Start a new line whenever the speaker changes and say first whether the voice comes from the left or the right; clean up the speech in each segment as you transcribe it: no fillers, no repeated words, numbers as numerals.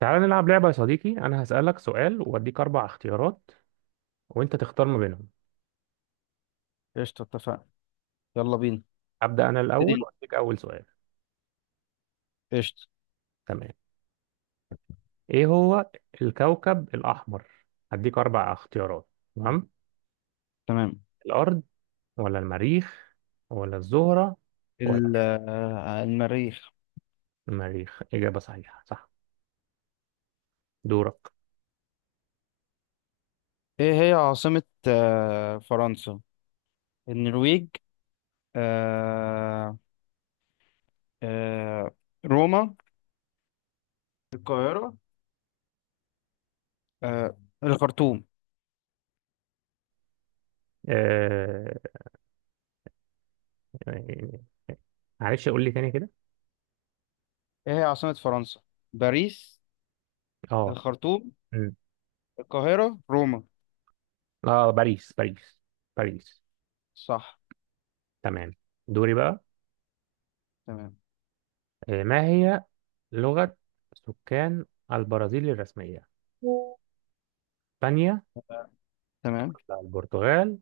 right: تعال نلعب لعبة يا صديقي، أنا هسألك سؤال وأديك أربع اختيارات وأنت تختار ما بينهم.
left: قشطة، اتفقنا. يلا بينا.
right: أبدأ أنا
left: ابتدي
right: الأول
left: انت.
right: وأديك أول سؤال.
left: قشطة.
right: تمام. إيه هو الكوكب الأحمر؟ هديك أربع اختيارات. تمام.
left: تمام.
right: الأرض ولا المريخ ولا الزهرة ولا
left: ال- آه، المريخ.
right: المريخ؟ إجابة صحيحة، صح. دورك.
left: ايه هي عاصمة فرنسا، النرويج، آه، آه، روما، القاهرة، آه، الخرطوم.
right: آه... معلش، قول لي تاني كده.
left: ايه هي عاصمة فرنسا؟ باريس،
right: اه.
left: الخرطوم،
right: مم.
left: القاهرة، روما.
right: اه، باريس باريس باريس.
left: صح.
right: تمام. دوري بقى.
left: تمام
right: ما هي لغة سكان البرازيل الرسمية؟ اسبانيا
left: تمام.
right: ولا البرتغال؟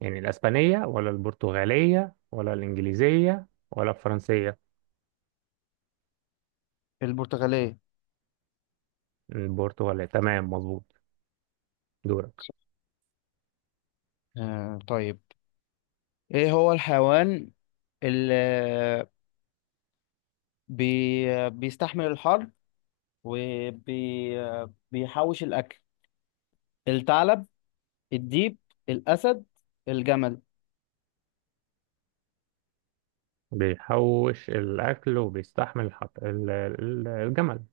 right: يعني الاسبانية ولا البرتغالية ولا الانجليزية ولا الفرنسية؟
left: البرتغالية.
right: البرتغالية، تمام، مظبوط. دورك.
left: طيب. ايه هو الحيوان اللي بي... بيستحمل الحر وبيحوش الأكل؟ الثعلب، الديب، الأسد، الجمل.
right: بيحوش الاكل وبيستحمل الجمل،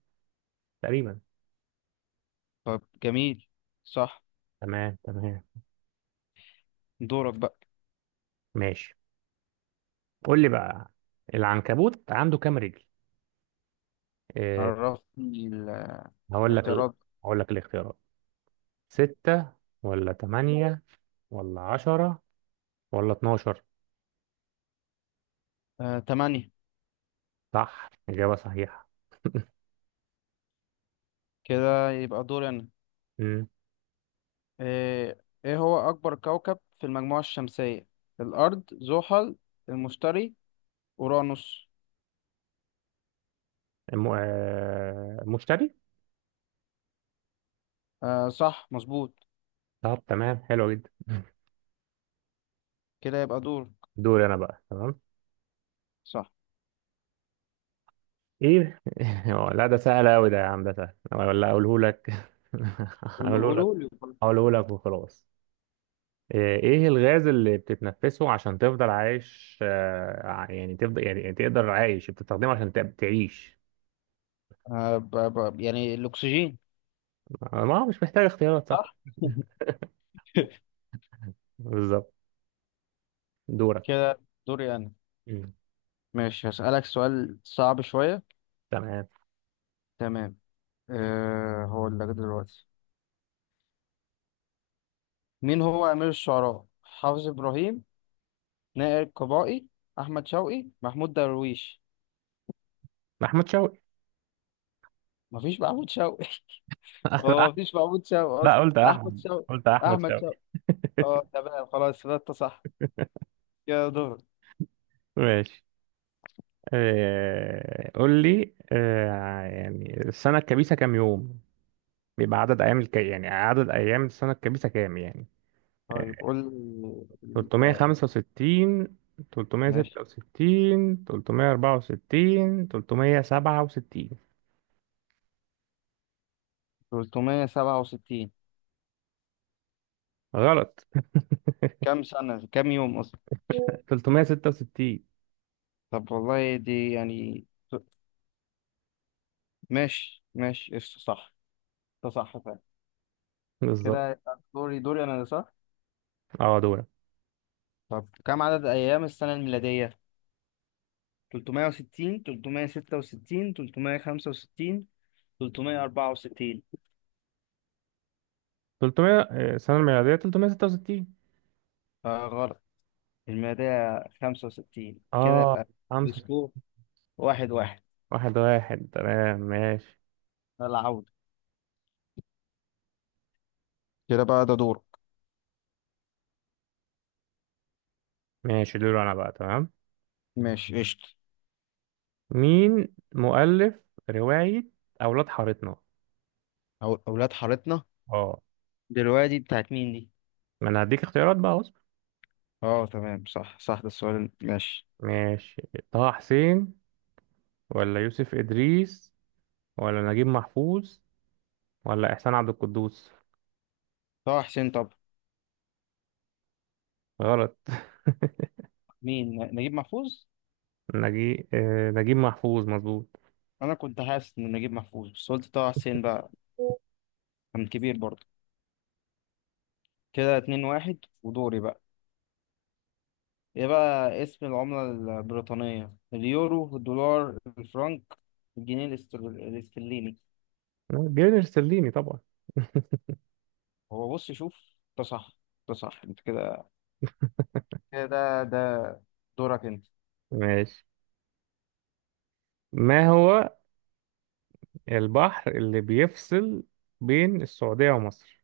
right: تقريبا.
left: طب جميل، صح.
right: تمام تمام.
left: دورك بقى.
right: ماشي، قول لي بقى، العنكبوت عنده كام رجل؟ إيه؟
left: عرفني
right: هقول لك ال...
left: الاختيارات.
right: هقول لك الاختيارات: ستة ولا تمانية ولا 10 ولا 12؟
left: تمانية.
right: صح، إجابة صحيحة.
left: كده يبقى دوري أنا.
right: مم.
left: آه، إيه هو أكبر كوكب في المجموعة الشمسية؟ الأرض، زحل، المشتري، أورانوس.
right: الم... آه، مشتري.
left: صح، مظبوط.
right: طب تمام، حلو جدا.
left: كده يبقى دورك.
right: دوري أنا بقى، تمام.
left: صح.
right: إيه؟ لا، ده سهل أوي، ده يا عم، ده سهل ولا أقوله لك؟
left: قولوا،
right: أقوله لك.
left: قولوا لي.
right: أقوله لك وخلاص. إيه الغاز اللي بتتنفسه عشان تفضل عايش، يعني تفضل، يعني تقدر عايش، بتستخدمه عشان تعيش؟
left: آه، ب- يعني الأكسجين.
right: ما هو مش محتاج اختيارات، صح؟
left: صح.
right: بالظبط. دورك.
left: كده دوري أنا.
right: مم.
left: ماشي، هسألك سؤال صعب شوية.
right: تمام.
left: تمام. أه هو اللي جه دلوقتي. مين هو أمير الشعراء؟ حافظ إبراهيم، نائر قبائي، أحمد شوقي، محمود درويش.
right: أحمد شوقي.
left: مفيش محمود شوقي. هو مفيش محمود شوقي
right: لا،
left: أصلا،
right: قلت
left: أحمد
right: أحمد،
left: شوقي.
right: قلت أحمد
left: أحمد شوقي.
right: شوقي.
left: أه تمام، خلاص ده أنت صح. يا دور.
right: ماشي. قول لي، يعني السنة الكبيسة كام يوم؟ بيبقى عدد أيام يعني عدد أيام السنة الكبيسة كام يعني؟
left: طيب قول ال-
right: 365،
left: ماشي،
right: 366، 364، 367.
left: 367.
right: غلط.
left: كم سنة كم يوم أصلا.
right: 366،
left: طب والله دي يعني. ماشي ماشي، قشطة، صح. ده صح.
right: بالظبط.
left: كده يبقى دوري، انا، صح.
right: اه، دول.
left: طب كم عدد ايام السنة الميلادية؟ 360، 366، 365، 364.
right: 300، السنة الميلادية 366.
left: آه غلط. الميلادية 65. كده
right: اه،
left: يبقى
right: 5.
left: السكور واحد واحد.
right: 1-1، تمام. ماشي
left: العودة. كده بقى ده دورك.
right: ماشي. دول أنا بقى، تمام.
left: ماشي، قشطة.
right: مين مؤلف رواية أولاد حارتنا؟
left: أو أولاد حارتنا.
right: اه،
left: دلوقتي بتاعت مين دي؟
right: ما انا هديك اختيارات بقى، اصبر.
left: اه تمام، صح صح، ده السؤال، ماشي.
right: ماشي. طه حسين ولا يوسف إدريس ولا نجيب محفوظ ولا إحسان عبد القدوس؟
left: طه حسين. طب
right: غلط.
left: مين نجيب محفوظ؟
right: نجيب محفوظ، مظبوط.
left: أنا كنت حاسس إن نجيب محفوظ بس قلت طه حسين بقى. كان كبير برضه. كده اتنين واحد ودوري بقى. ايه بقى اسم العملة البريطانية؟ اليورو، الدولار، الفرنك، الجنيه الاسترليني.
right: جابر سليني طبعا.
left: هو بص شوف، ده صح، ده صح. انت كده، ده دورك انت.
right: ماشي. ما هو البحر اللي بيفصل بين السعودية ومصر،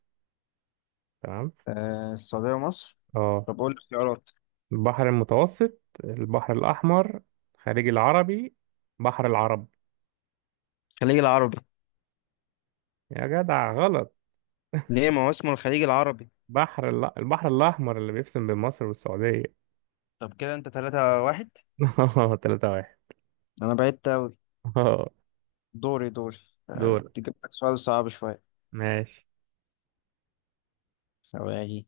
right: تمام؟
left: آه، السعودية ومصر.
right: اه،
left: طب قول لي اختيارات.
right: البحر المتوسط، البحر الأحمر، خليج العربي، بحر العرب.
left: الخليج العربي.
right: يا جدع غلط.
left: ليه، ما هو اسمه الخليج العربي.
right: البحر الأحمر اللي بيفصل بين مصر والسعودية.
left: طب كده انت تلاتة واحد.
right: 3-1.
left: انا بعدت اوي.
right: اه،
left: دوري،
right: دول.
left: تجيب لك سؤال صعب شوية.
right: ماشي.
left: ثواني.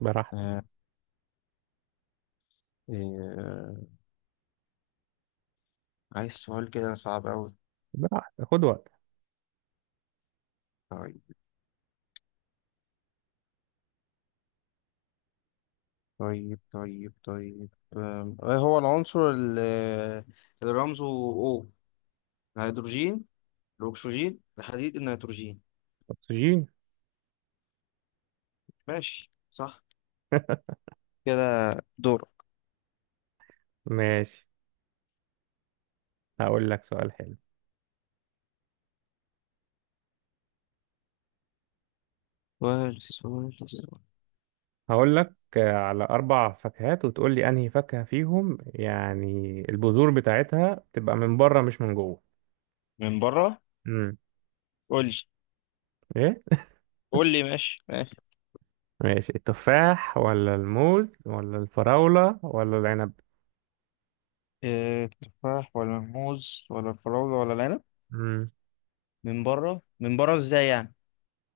right: براحتك.
left: آه، إيه، آه، عايز سؤال كده صعب اوي.
right: براحتك، خد وقت.
left: طيب طيب طيب، ايه هو العنصر اللي رمزه O؟ الهيدروجين، الأكسجين، الحديد، النيتروجين.
right: أكسجين.
left: ماشي، صح. كده دور.
right: ماشي. هقول لك سؤال حلو.
left: سؤال.
right: هقول لك على أربع فاكهات وتقول لي أنهي فاكهة فيهم، يعني البذور بتاعتها تبقى من بره مش من جوه.
left: من بره.
right: امم.
left: قول لي،
right: إيه؟
left: قول لي ماشي ماشي.
right: ماشي، التفاح ولا الموز ولا الفراولة ولا العنب؟
left: إيه، تفاح ولا موز ولا فراولة ولا العنب؟ من بره، من بره ازاي يعني؟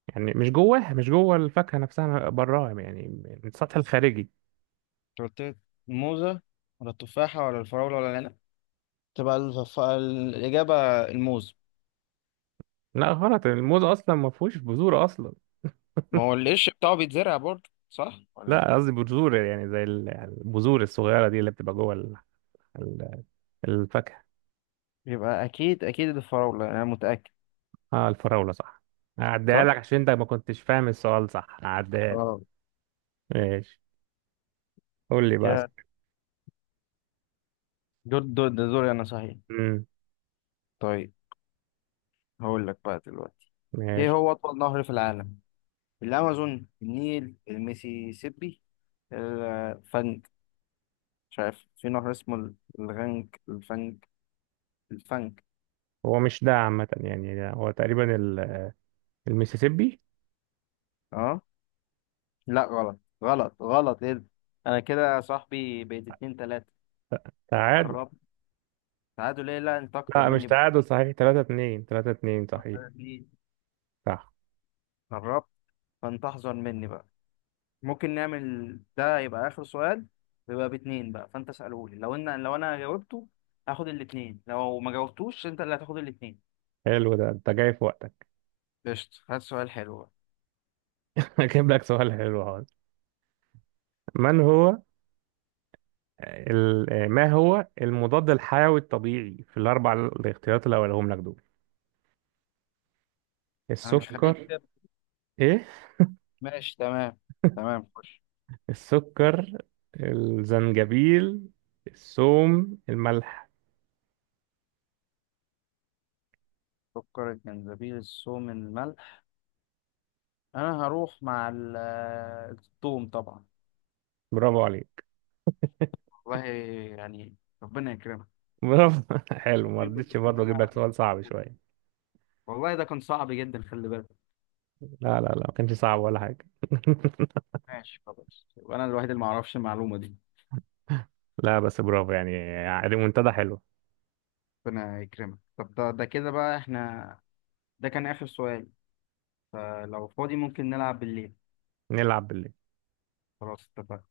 right: يعني مش جواها، مش جوه الفاكهة نفسها، براها يعني، من السطح الخارجي.
left: أنت قلت لي الموزة ولا التفاحة ولا الفراولة ولا العنب. تبقى الإجابة الموز.
right: لا غلط، الموز اصلا ما فيهوش بذور اصلا.
left: ما هو القش بتاعه بيتزرع برضه، صح ولا؟
right: لا، قصدي بذور يعني زي البذور الصغيرة دي اللي بتبقى جوه ال- الفاكهة.
left: يبقى اكيد، الفراولة يعني، انا متأكد.
right: اه، الفراولة صح. هعديها
left: صح.
right: لك عشان انت ما كنتش فاهم السؤال، صح، هعديها لك.
left: اه.
right: ماشي، قول لي بقى.
left: كده دور، ده دوري انا صحيح.
right: امم.
left: طيب، هقول لك بقى دلوقتي. ايه
right: ماشي.
left: هو اطول نهر في العالم؟ الامازون، النيل، الميسيسيبي، الفنج. مش عارف في نهر اسمه الغنج، الفنج، الفنج.
right: هو مش ده عامة، يعني ده هو تقريبا المسيسيبي.
left: اه. لا غلط غلط غلط، ايه ده؟ انا كده يا صاحبي بقيت اتنين تلاتة.
right: تعادل.
left: قربت. تعادل ايه، لا انت اكتر
right: لا، مش
left: مني
right: تعادل، صحيح 3-2، 3-2، صحيح. صح.
left: قربت. فانت احذر مني بقى. ممكن نعمل ده يبقى آخر سؤال، ويبقى باتنين بقى. فأنت اسأله لي، لو أنا جاوبته هاخد الاتنين، لو ما جاوبتوش أنت اللي هتاخد الاتنين.
right: حلو، ده انت جاي في وقتك.
left: قشطة، هات سؤال حلو بقى.
right: هجيب لك سؤال حلو هذا. من هو ما هو المضاد الحيوي الطبيعي في الاربع الاختيارات اللي هقولهم لك دول؟
left: أنا مش، خليك
right: السكر.
left: كده.
right: ايه؟
left: ماشي تمام. تمام، خش.
right: السكر، الزنجبيل، الثوم، الملح.
left: سكر، الجنزبيل، الثوم، الملح. أنا هروح مع الثوم طبعا.
right: برافو عليك.
left: والله يعني، ربنا يكرمك.
right: برافو. حلو، ما
left: أمي كنت
right: رضيتش
left: بتقول إن
right: برضه،
left: أنا
right: اجيب لك
left: هاخد
right: سؤال صعب
left: الثوم.
right: شويه.
left: والله ده كان صعب جدا، خلي بالك.
right: لا لا لا، ما كانش صعب ولا حاجه.
left: ماشي خلاص، وأنا الوحيد اللي ما أعرفش المعلومة دي.
right: لا، بس برافو، يعني منتدى حلو.
left: ربنا يكرمك. طب ده، كده بقى احنا ده كان آخر سؤال. فلو فاضي ممكن نلعب بالليل.
right: نلعب بالليل.
left: خلاص، اتفقنا.